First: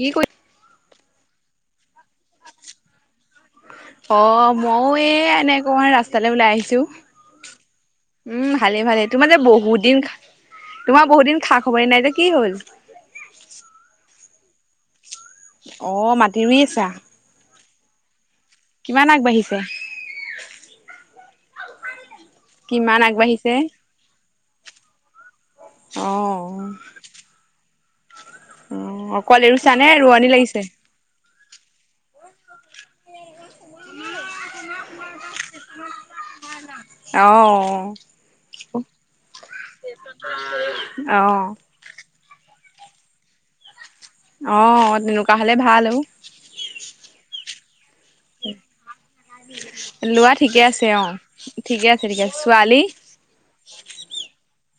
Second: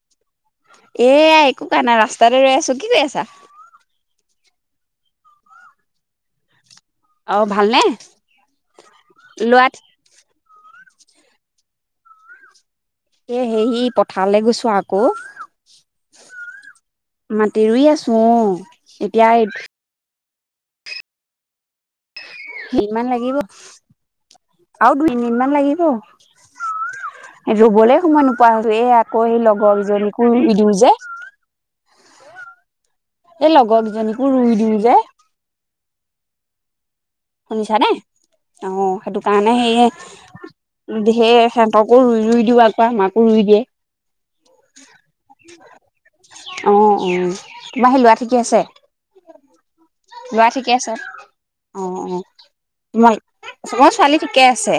কি কৰি এয়া একো কৰা নাই ৰাস্তাতে ৰৈ আছো, কি কৰি আছা? অ', মইও এই এনেকোৱা মানে ৰাস্তালৈ ওলাই আহিছো। অ ভালনে উম, ভালে, ভালে, তোমাৰ যে ল'ৰা বহুত দিন তোমাৰ বহুত দিন খা খবৰে নাই যে, কি হ'ল? এ হেৰি, পথাৰলৈ গৈছো আকৌ। অ', মাটি ৰুই আছা। মাটি ৰুই আছো, অ'। কিমান এতিয়া আগবাঢ়িছে। কিমান লাগিব আৰু দুই মিনিত মান লাগিব। অ' ৰুবলৈ সময় নোপোৱা হৈলো এ অ' আকৌ অকল সেই এৰুছা লগৰ নে ৰোৱনী এজনীকো লাগিছে? দিওঁ যে। এই লগৰজনীকো ৰুই দিওঁ যে। শুনিছা অ' সেইটো কাৰণে অ' সেই তকো ৰুই ৰুই দিওঁ আকৌ মাকোৰুই দিয়ে। অ', তেনেকুৱা হ'লে ভাল আৰু। অ', অ', তোমাৰ হি ল'ৰা ছোৱালী ঠিকেই আছে। ল'ৰা ঠিকে আছে অ' অ ঠিকে আছে অ ঠিকে আছে ছোৱালী। তোমাৰ মোৰ ছোৱালী ঠিকে আছে।।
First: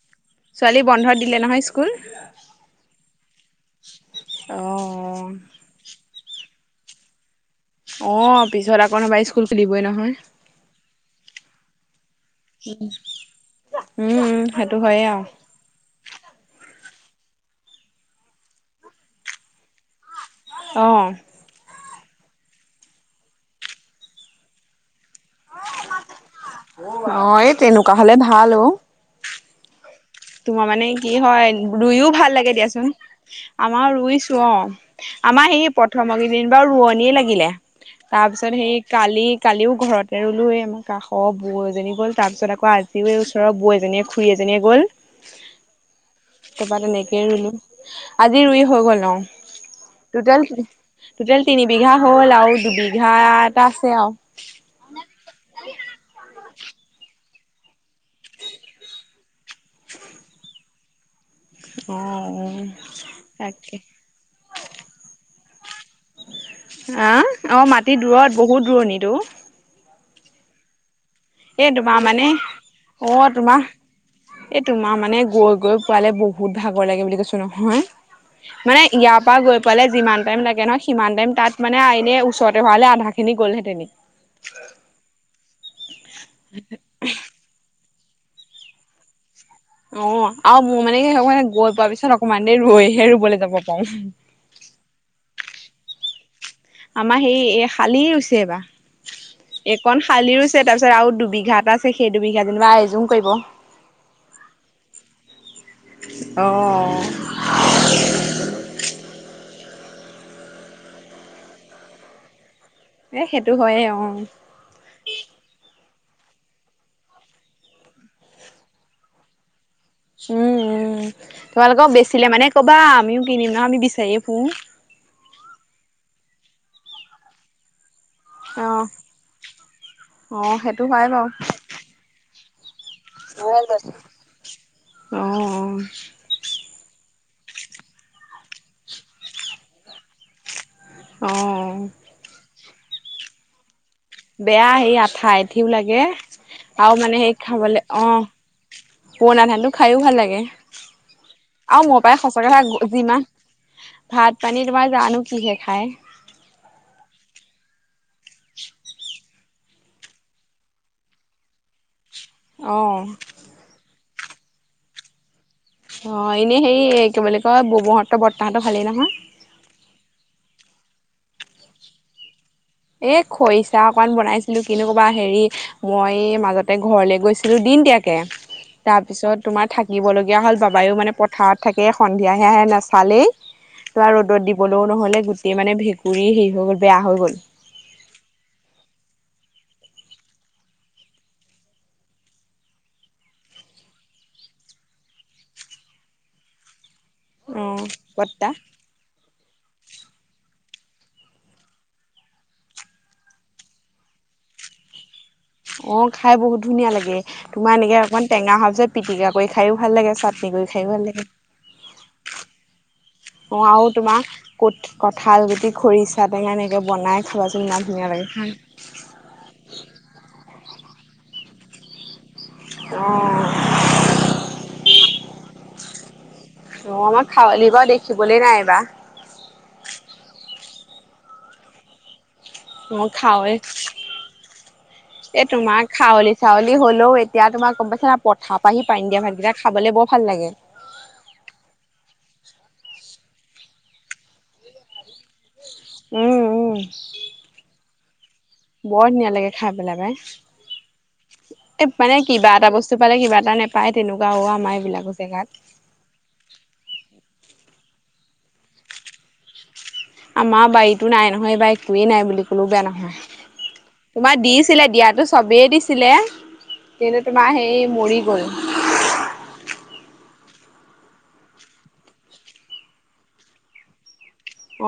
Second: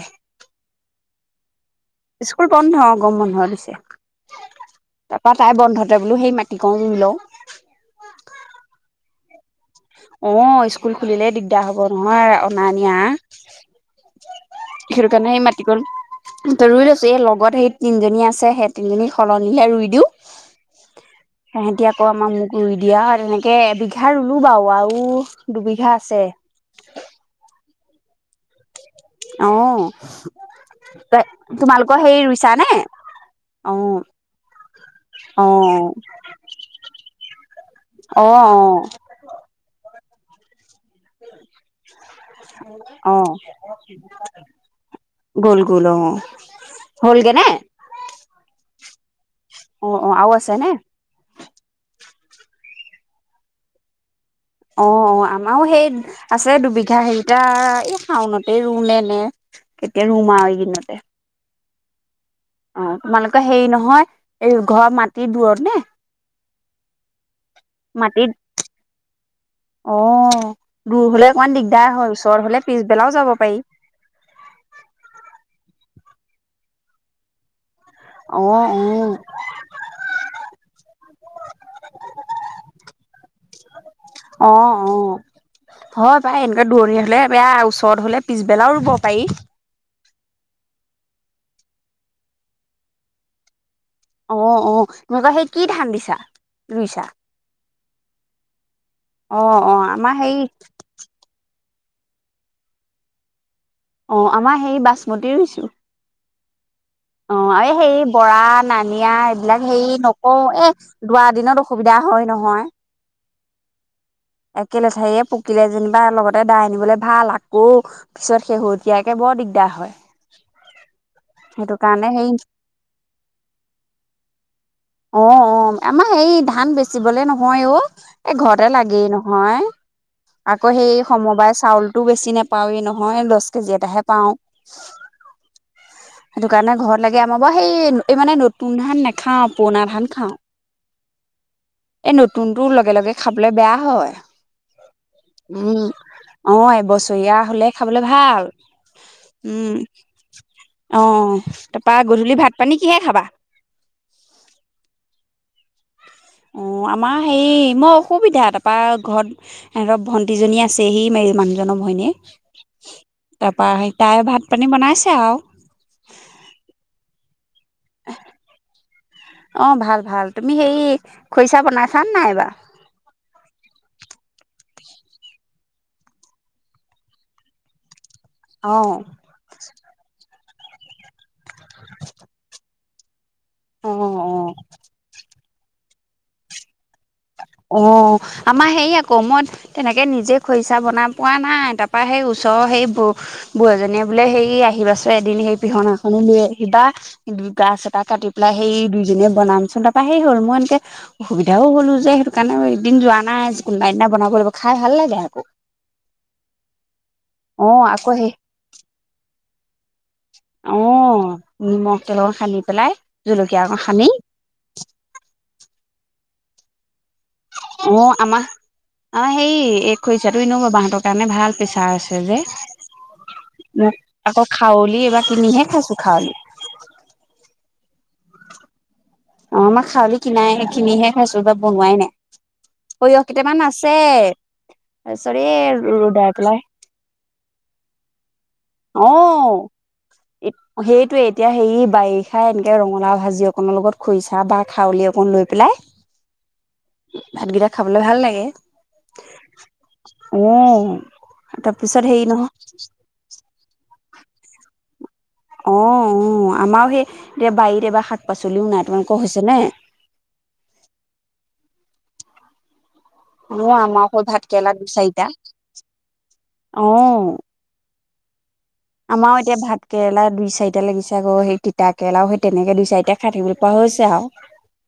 ছোৱালী বন্ধ দিলে নহয় স্কুল। স্কুল বন্ধ গম বন্ধ দিছে। অ' তাৰপা তাই বন্ধ তে বোলো সেই মাটিকন ৰুই লওঁ। অ', পিছত আকৌ নহ'বা স্কুল খুলিবই নহয়। অ', স্কুল খুলিলেই দিগদাৰ হ'ব নহয় অনা নিয়া। উম, উম সেইটো হয়ে। আৰু সেই মাটিকন তো ৰুই লৈছো এই লগত সেই তিনজনী আছে সেই তিনজনীক সলনিহে ৰুই দিও। অ'। সেহেতি আকৌ আমাৰ মোক ৰুই দিয়া তেনেকে এ বিঘা ৰুলো বাৰু আৰু দুবিঘা আছে। অ', এই তেনেকুৱা হ'লে ভাল অ'। অ'। তোমাৰ মানে কি হয় তোমালোকৰ ৰুয়ো হেৰি ভাল ৰুইছা লাগে নে দিয়াচোন। অ আমাৰ ৰুইছো অ' অ আমাৰ সেই প্ৰথম কে দুদিন বাৰু ৰোৱনিয়ে লাগিলে অ তাৰ অ পিছত সেই কালি কালিও ঘৰতে ৰুলোৱেই কাষৰ বৌ এজনী গ'ল তাৰপিছত আকৌ অ আজিও ওচৰৰ বৌ এজনীয়ে খুৰী এজনীয়ে গ'ল। গ'ল গ'ল অ তাৰপা তেনেকেই হ'লগে নে ৰুলো। আজি ৰুই হৈ গ'ল অ'। অ অ আৰু তোটেল আছে নে টোটেল তিনি বিঘা হ'ল আৰু দুবিঘা এটা আছে আৰু। অ', অ', আমাৰো সেই আছে দুবিঘা হেৰিটে এই শাওনতেই ৰুই নে কেতিয়া ৰুম আৰু এইদিনতে। অ', অ'। অ', তোমালোকৰ হেৰি নহয় এই ঘৰ মাটিৰ দূৰত নে? আহ অ' মাটিত দূৰত বহুত দূৰণিত অ'। অ', দূৰ হ'লে অকমান এই দিগদাৰ তোমাৰ হয় মানে ওচৰত হ'লে অ পিছবেলাও যাব পাৰি। তোমাৰ এই তোমাৰ মানে গৈ গৈ পোৱালে বহুত ভাগৰ লাগে বুলি কৈছো নহয়। অ অ মানে ইয়াৰ পৰা গৈ পালে যিমান টাইম লাগে নহয় সিমান টাইম তাত মানে এনে ওচৰতে হোৱাল আধাখিনি গ'লহেঁতেনে। অ', অ', হয় পাই এনেকুৱা দূৰণি হ'লে বেয়া ওচৰত ওচৰত হ'লে পিছবেলাও ৰুব পাৰি। অ', আৰু মোৰ মানে কি অ' গৈ পোৱা পিছত অকমান দেৰি ৰুইহে ৰুবলৈ যাব পাৰো অ', অ', তুমি কি সেই কি ধান দিছা। ৰুইছা আমাৰ সেই এই শালি ৰুইচে এই বাৰ। অ অ এইকন আমাৰ শালি হেৰি ৰুছে তাৰপিছত আৰু দুবিঘা এটা আছে সেই দুবিঘা যেনিবা এযোং কৰিব। অ', আমাৰ সেই বাচমতি ৰুইছো। অ'। অ', আৰু সেই বৰা নানিয়া এইবিলাক হেৰি নকওঁ এ দুড়া দিনত অসুবিধা হয় নহয়। এ সেইটো হয়য়ে অ একে লেঠাৰয়ে পকিলে যেনিবা লগতে দাই আনিবলৈ ভাল আকৌ পিছত শেহতীয়াকে বৰ দিগদাৰ হয় উম উম সেইটো তোমালোকক কাৰণে বেচিলে হেৰি মানে কবা আমিও কিনিম ন আমি বিচাৰিয়ে ফুৰ অ অ আমাৰ এই ধান বেচিবলে নহয় অ এই অ ঘৰতে লাগেই ন ন অ আকৌ সেইটো সেই হয় বাৰু সমবায় চাউলতটো বেছি নোপাওৱেই নহয় মই দহ কেজি এটাহে পাও অ সেইটো কাৰণে ঘৰত লাগে আমাৰ বাৰু সেই এই মানে নতুন ধান নাখাওঁ পুৰণা ধান খাওঁ অ অ এই নতুনতটো লগে লগে খাবলৈ বেয়া হয় বেয়া সেই আঠা আঠিও উম লাগে অ আৰু মানে সেই এবছৰীয়া হলে খাবলৈ খাবলে অ ভাল পুৰণা ধানটো উম খাইয়ো ভাল লাগে অ তাৰপা আৰু মোৰ পৰাই গধূলি সঁচা ভাত পানী কথা কিহে খাবা যিমান ভাত পানী তোমাৰ জানো কিহে খাই অঁ আমাৰ হেৰি মই অসুবিধা তাৰপৰা ঘৰত ধক ভণ্টীজনী আছে সি ম মানুহজনৰ ভৈনীয়ে অঁ তাৰপৰা সে তাই ভাত পানী বনাইছে আৰু অ এনেই হেৰি কি বুলি কয় বোমোহঁতো বৰ্তাহতটো ভালেই নহয় অ ভাল ভাল তুমি সেই খৰিচা বনাই খান নাইব এ খৰিচা অকমান বনাইছিলো কনেো কবা হেৰি মই মাজতে ঘৰলে গৈছিলো দিনতয়াকে অ তাৰ পিছত তোমাৰ থাকিব লগগীয়া হ'ল বাবায়ো মানে পথাৰত থাকে সন্ধিয়াহে আহে নাচালেই অ তো অ ৰ'দত দিবলৈও নহ'লে গো এ মান ভেঁকুৰৰিী হেৰি হৈ গ'ল বেয়া হৈ গ'ল অ আমাৰ হেৰি আকৌ মই তেনেকে নিজে খৰিচা বনাই পোৱা নাই তাৰ পৰাা সেই ওচৰৰ সেই ব বুঢ়জনীয়ে বোলে সেই আহিবাচ এদিন সেই পিহনাখনো লৈ আহিবা দুই গছ অ' এটা কাটি বৰ্তা পেলাই সেই দুইজনীয়ে বনামচোন তাৰপা সেই হ'ল মই এনেকে অসুবিধাও হ'লো যে সেইটো কাৰণে এদিন যোৱা নাই কোনোবা এদনা বনাব লাগিব খাই ভাল লাগে আকৌ অ খাই বহুত ধুনীয়া লাগে তোমাৰ অ', এনেকে আকৌ অকমান সেই টেঙা সাচত পিটিকা কৰি খাইও ভাল লাগে চাটনি কৰি অ খায়ো ভাল লাগে নিমখ তেল অ সানি পেলাই জলকীয়া অ' অক আৰু সানি তোমাৰ কঠ কঁঠাল গুটি খৰিচা টেঙা এনেকৈ বনাই খাবাচোন ইমান অ ধুনীয়া লাগে আমাৰ খাই অ হেই এক খৰিচাটো ন ব বাহতৰ কাৰণে ভাল প্ৰেছাৰ আছে যে অ' মোক আকৌ খাৱলি এইবাৰ কিনিহে খাইছো খাৱলি অ আমাৰ খাৱলী বা দেখিবলৈ নাই বা অ মই খালি কিনাই কিনিহে খাইছো বা বনোৱাই নাই অ' সৰিয়স খাৱৈ কেইটামান আছে এ চৰি তোমাৰ খাৱলি ৰ'দাই পেলাই চাউলি হ'লেও এতিয়া তোমাৰ গম পাইছা পথাৰাপ পৰা আহি পাৰি দিয়া ভাতকেইটা খাবলৈ বৰ ভাল লাগে সেইটোয়ে এতিয়া সেৰি বাৰিষা এনেকে ৰঙালা ভাজি অকনৰ লগত খুইছা বা খউলি অকণ লৈ পেলাই উম উম ভাতকেইটা খাবলে ভাল লাগে বৰ ধুনীয়া লাগে খাই পেলাই পাই উ তাৰ পিছত হেই নহ চুপালেিবা এটা নাপায় তেনেকুৱাও আমাৰ এইবিলাকো জেগাত অঁ অঁ আমাৰ সেই এতিয়া বাৰীত এবাৰ শাক পাচলিও নাই তোমালোকৰ হৈছেনে আমাৰ বাৰীতো নাই নহয় এইব একোৱেই নাই বুলি কলেও বেয়া নহয় অ আমাৰ অকল তোমাৰ ভাত কেৰেলা দিছিলে দুই দিয়াতো চাৰিটা চবেই দিছিলে অ কিন্তু তোমাৰ সেই মৰি গ'ল আমাৰো এতিয়া ভাত কেৰেলা দুই চাৰিটা লাগিছে আৌ সেই তিতা কেৰেলাও সেই তেনেকে দুই চাৰিটা খাই থাকিবলৈ পোৱা হৈছে আৰু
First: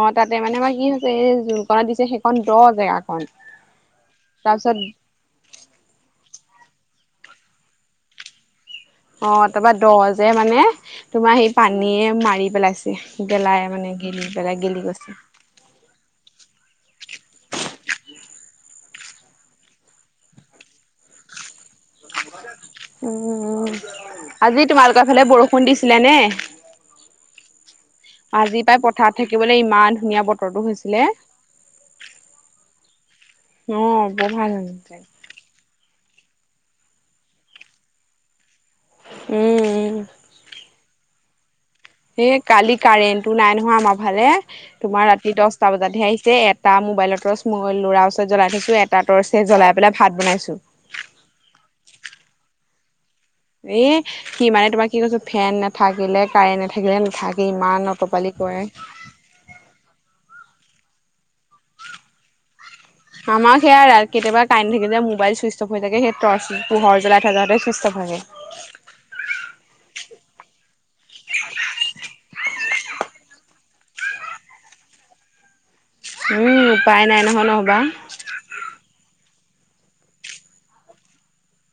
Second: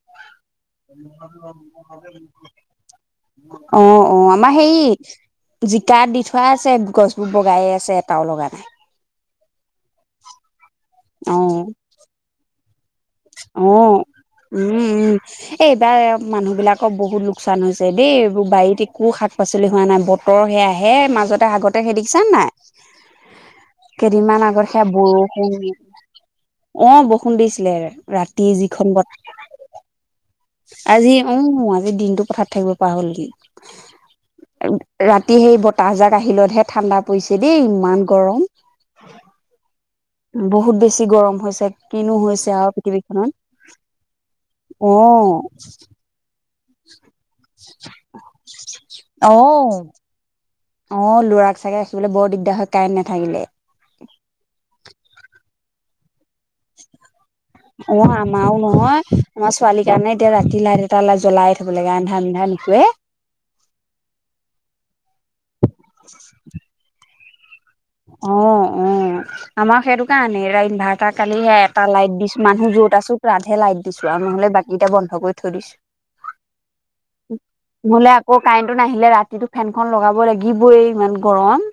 অ তাতে মানে আমাৰ কি হৈছে এই জোনকত দিছে সেইখন দ জেগাখন অ অ আমাৰ সেই জিকাত দি থোৱা আছে গছবোৰ বগাই আছে এটাও লগা নাই অ ', তাৰপৰা দ যে মানে তোমাৰ অ সেই পানীয়ে মাৰি পেলাইছে। অ গেলাই মানে গেলি পেলাই উম গেলি উম গৈছে। এই এইবাৰ মানুহবিলাকৰ বহুত লোকচান হৈছে দেই এইোৰ বাৰীত একো শাক পাচলি হোৱা নাই। বৰ বটৰ সেয়া হে মাজতে আগতে সেই দেখিছা নাই। উম কেইদিনমান আগত আজি সেয়া তোমালোকৰ ফালে বৰষুণ দিছিলে নে? অ', বৰষুণ দিছিলে ৰা আজি পাই পথাৰ থাকিবলৈ ইমান ধুনীয়া ব আজি অ' আজি দিনতটো পথাৰত থাকিব পৰা হ'ল নেকি অ বৰ ভাল হৈছে। ৰা ৰাতি সেই বতাহজাক আহিলতহে ঠাণ্ডা পৰিছে দেই ইমান গৰম। উম উম। বহুত বেছি গৰম হৈছে। কিনো এ হৈছে আৰু কালি পৃথিৱীখনত কাৰেণ্টটো নাই নহয় আমাৰ ফালে তোমাৰ অ ৰাতি দছটা বজাতহে আহিছে এ। এটা মোবাইলৰ টৰ্চ মই ল'ৰা ওচৰত জ্বলাই থৈছো এটা অ টৰ্চ জ্বলাই পেলাই ভাত বনাইছোঁ। অ', লৰাক চাগে ৰাখিবলৈ বৰ দিগদাৰ হয় কাইট নাথাকিলে। এ কি মানে তোমাৰ কি কৈছে ফেন নাথাকিলে কাৰেণ্ট নাথাকিলে নাথাকে, ইমান অ অটপালি আমাৰো কৰে। নহয় আমাৰ ছোৱালীৰ কাৰণে এতিয়া ৰাতি লাইট এটা জ্বলাই থব লাগে, আন্ধাৰ মুন্ধাৰে নুশুৱে। আমাৰ সেয়া ৰা কেতিয়াবা কাৰেন থাকি যে মোবাইল ছুইচ অফ হৈ থাকে। সেই টৰ্চ পোহৰ জ্বলাই থ যাতেই অ', অ'। আমাৰ সেইটো কাৰণে, এটা ইনভাৰটাৰ কালিহে এটা লাইট দিছো মানুহ য'ত আছো তাতহে লাইট দিছো আৰু নহলে বাকী এতিয়া বন্ধ কৰি থৈ দিছো। উম, উপায় নাই নহয় নহ'বা। নহলে আকৌ কাৰেণ্টটো নাহিলে ৰাতিতটো ফেনখন লগাব লাগিবই ইমান গৰম।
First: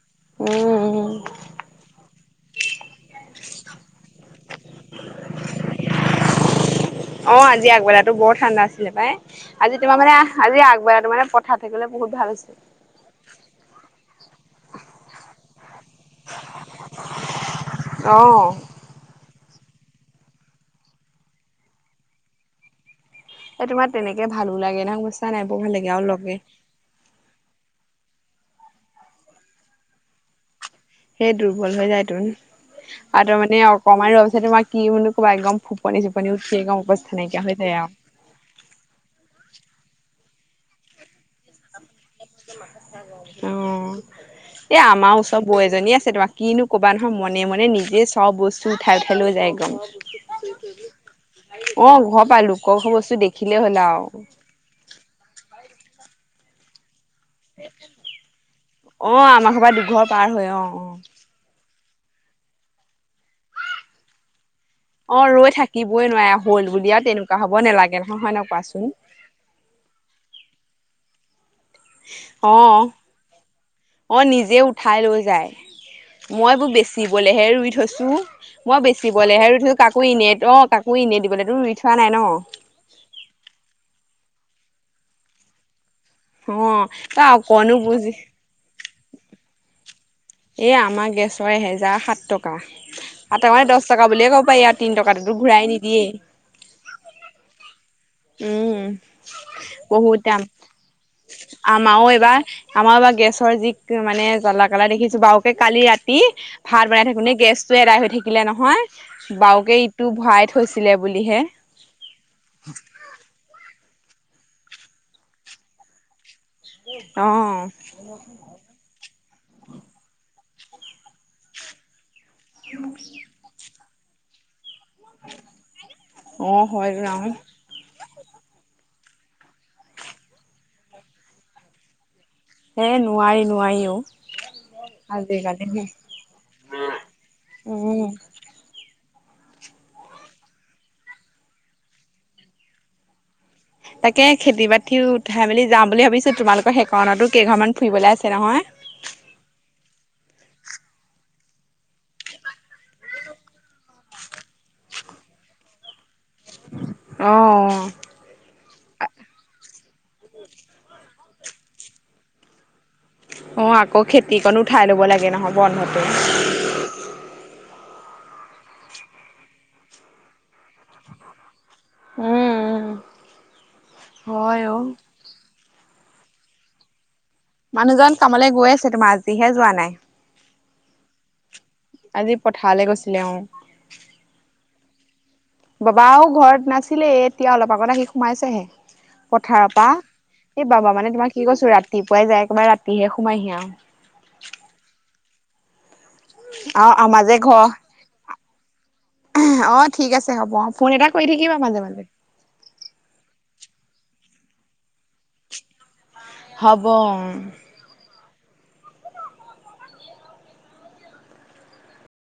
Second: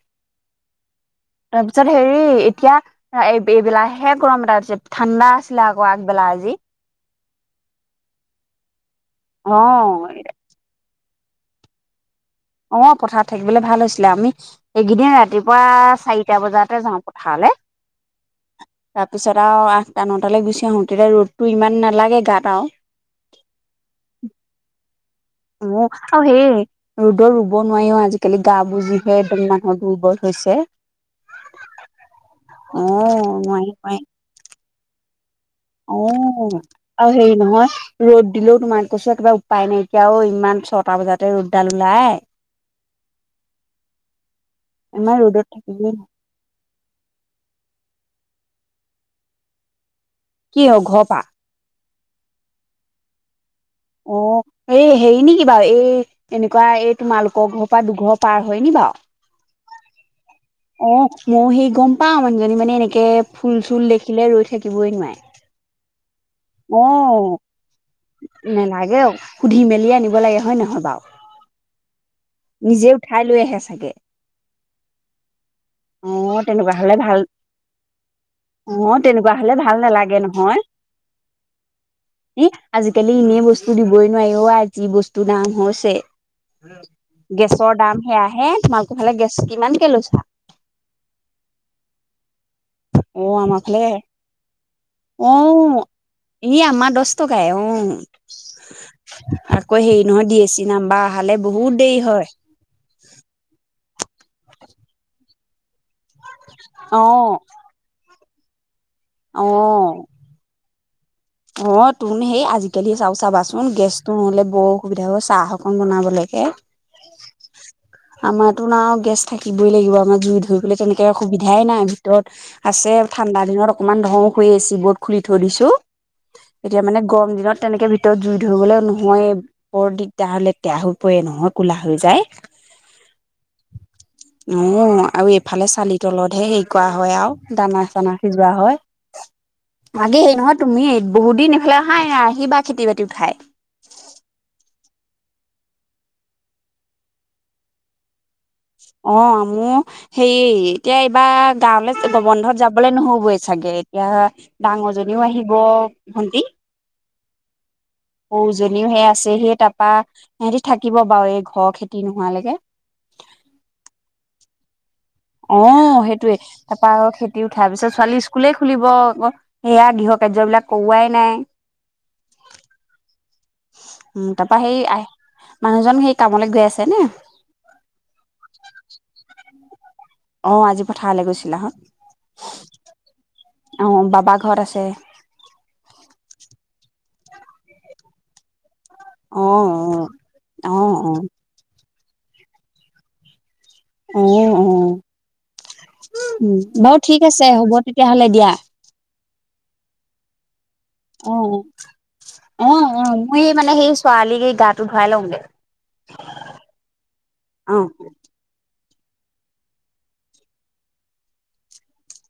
উম। তাৰপিছত হেৰি এতিয়া এই এইবিলাহে গৰম এটা ঠাণ্ডা আছিলে আকৌ আগবেলা আজি। অ', আজি আগবেলাতো বৰ ঠাণ্ডা আছিলে পাই। আজি তোমাৰ মানে, অ আজি আগবেলা তো মানে থাকিবলৈ বহুত ভাল হৈছে। অ', পথাৰত থাকিবলৈ ভাল হৈছিলে, আমি এইকেইদিন ৰাতিপুৱা চাৰিটা বজাতে যাওঁ পথাৰলৈ। অ। তাৰপিছত আৰু আঠ টানটালৈ গুচি আহো। তেতিয়া ৰ'দতটো ইমান নালাগে গাত আৰু। এ তোমাৰ তেনেকে ভালো লাগে নহয়। নাই বৰ ভাল লাগে অ', আৰু লগে সেয়ে ৰ'দত ৰুব নোৱাৰিও আজিকালি গা বোৰ যি হে একদম মানুহৰ দুৰ্বল হৈছে। সেই দুৰ্বল হৈ যায় ত অ আৰু তাৰ মানে নোৱাৰি নোৱাৰি অকমান ৰোৱাৰ পিছত তোমাৰ কি মানো ক'বাত একদম অ খোপনি চুপনি উঠি একদম আৰু অৱস্থা হেৰি নাইকিয়া হৈ নহয় যায় আৰু। ৰ'দ দিলেও তোমাৰ কৈছো কিবা উপায় নাইকিয়াঅ। এতিয়াও ইমান ছটা বজাতে ৰ'দডাল ওলাই। অ', এ ইমান আমাৰ ওচৰ ৰ'দত বৈ থাকিবই এজনী আছে। তোমাক কিনো ক'বা নহয় মনে মনে নিজে চব বস্তু উঠাই ঠাই লৈ যায় একদম। কি হ ঘৰ পা? অ', ঘৰ পা লোকৰ ঘৰ বস্তু দেখিলে হ'লা অ আৰু এই হেৰি নেকি বাৰু এই এনেকুৱা এই তোমালোকৰ ঘৰৰ পৰা দুঘৰ পাৰ হয় নি বাৰু। অ', আমাৰ ঘৰব পৰা দুঘৰ পাৰ হয় অ', অ'। অ', ময়ো সেই গম পাও মানুহজনী মানে এনেকে ফুল চুল দেখিলে ৰৈ থাকি অ', ৰৈ থাকিবই নোৱাৰে হ'ল অ বুলি আৰু তেনেকুৱা হ'ব নালাগে ন। নহয় হয় কোৱাচোন নেলাগে অ' সুধি মেলিয়ে আনিব লাগে হয় নহয় বাৰু। নিজে অ', উঠাই লৈ আহে চাগে অ' নিজে উঠাই লৈ যায়। অ মই এইবোৰ তেনেকুৱা হলে ভাল বেচিবলেহে ৰুই থৈছো। অ মই তেনেকুৱা বেচিবলেহে হলে ৰুই থৈছো। ভাল কাকো নালাগে এনে তো কাক মোৰ এনেই দিবলৈতো ৰুই থোৱা নাই ন। এ আজিকালি এনেই বস্তু দিবই নোৱাৰি অ' আই যি বস্তুৰ দাম হৈছে। অ' তাই অকণো বুজি হে তোমাল কোফালে গেছ কিমানকে লৈছা? এ, আমাৰ গেছৰ এহেজাৰ সাত টকা। কা, অ আৰু আমাৰ তাৰমানে ফালে দহ টকা বুলিয়ে ক'ব পাৰি আৰু তিন টকাতো ঘূৰাই নিদিয়েই। এই আমাৰ দহ টকাই অ'। উম, আকৌ হেৰি বহুত নহয় ডি দাম। এছ চি নাম্বাৰ অহালে বহুত দেৰি আমাৰো হয় এইবাৰ আমাৰ বা গেছৰ যি মানে জ্বলা কালা দেখিছো, বাৰুকে কালি ৰাতি ভাত অ বনাই থাকোতে গেছ এদাই হৈ থাকিলে নহয়, বাউকে অ ইটো ভৰাই থৈছিলে বুলিহে। অ' তোন সেই আজিকালি চাও চাবাচোন গেছটো নহ'লে বৰ অসুবিধা হ' চাহ অকণ বনাবলে। অ'। তোন আৰু গেছ থাকিবই লাগিব, আমাৰ জুই ধৰিবলৈ তেনেকে আৰু অসুবিধাই নাই। ধৰ আছে ঠাণ্ডা দিনত অকমান ধৰ হৈ আছে বুত খুলি থৈ দিছো। অ', এতিয়া হয় মানে ন', গৰম দিনত তেনেকে ভিতৰত জুই ধৰিবলে নহয়, বৰ দিগদাৰ, লেতেৰা হৈ পৰে নহয় ক'লা হৈ যায়। এই নোৱাৰি নোৱাৰি অ'। অ' আৰু আজিকালি এইফালে চালি তলতহে হেৰি কৰা হয় আৰু দানা উম। চানা সি লোৱা হয়। আগে এই নহয় তুমি বহুত দিন এইফালে আহাই নাই, আহিবা খেতি বাতি উঠাই। তাকে খেতি বাতি উঠাই মেলি যাম বুলি ভাবিছো, তোমালোকৰ সেইকাৰণতো কেইঘৰমানান ফুৰিবলৈ আছে নহয়। অ' মোৰ সেই এতিয়া এইবাৰ গাঁৱলে গবন্ধত যাবলে নহবই চাগে, এতিয়া ডাঙৰজনীও আহিব, ভন্টি অ', অ'। অৰু সৰুজনীও সেই আছে সেই তাৰাপা সিহঁতি থাকিব বাৰু এই ঘৰ খেতি নোহোৱালৈকে। অ' আকৌ খেতিকণো উঠাই লব লাগে নহয় বন্ধতে। অ', সেইটোয়ে তাৰপা খেতি উঠাৰ পিছত ছোৱালীৰ স্কুলে খুলিব আকৌ। সেয়া গৃহ কাৰ্যবিলাক কৰোৱাই নাই। উম, উম, তাৰাপা হয় সেই অ', আহ মানুহজন সেই কামলৈ গৈ আছেনে? মানুহজন কামলৈ গৈ আছে, তোমাৰ আজিহে যোৱা নাই। অ' আজি পথাৰলৈ গৈছিলাহঁত। আজি পথাৰলৈ গৈছিলে অ'। অ', বাবা ঘৰত আছে বাবাও ঘৰত নাছিলে, এতিয়া অলপ আগত আহি সোমাইছেহে। অ', অ', পথাৰৰপৰা এই অ', বাবা মানে অ', তোমাক কি কৈছো ৰাতিপুৱাই যায় একেবাৰে ৰাতিহে সোমাইহি আৰু। অ', অ' উ, আৰু বাৰু ঠিক আমাৰ যে আছে ঘৰ হ'ব তেতিয়াহ'লে দিয়া। অ' ঠিক আছে হ'ব অ'। ফোন এটা কৰি থাকিবা অ', মাজে মাজে। অ' উ, মই এই মানে সেই ছোৱালীক এই গাটো ধুৱাই লওঁগে। হ'ব। অ'।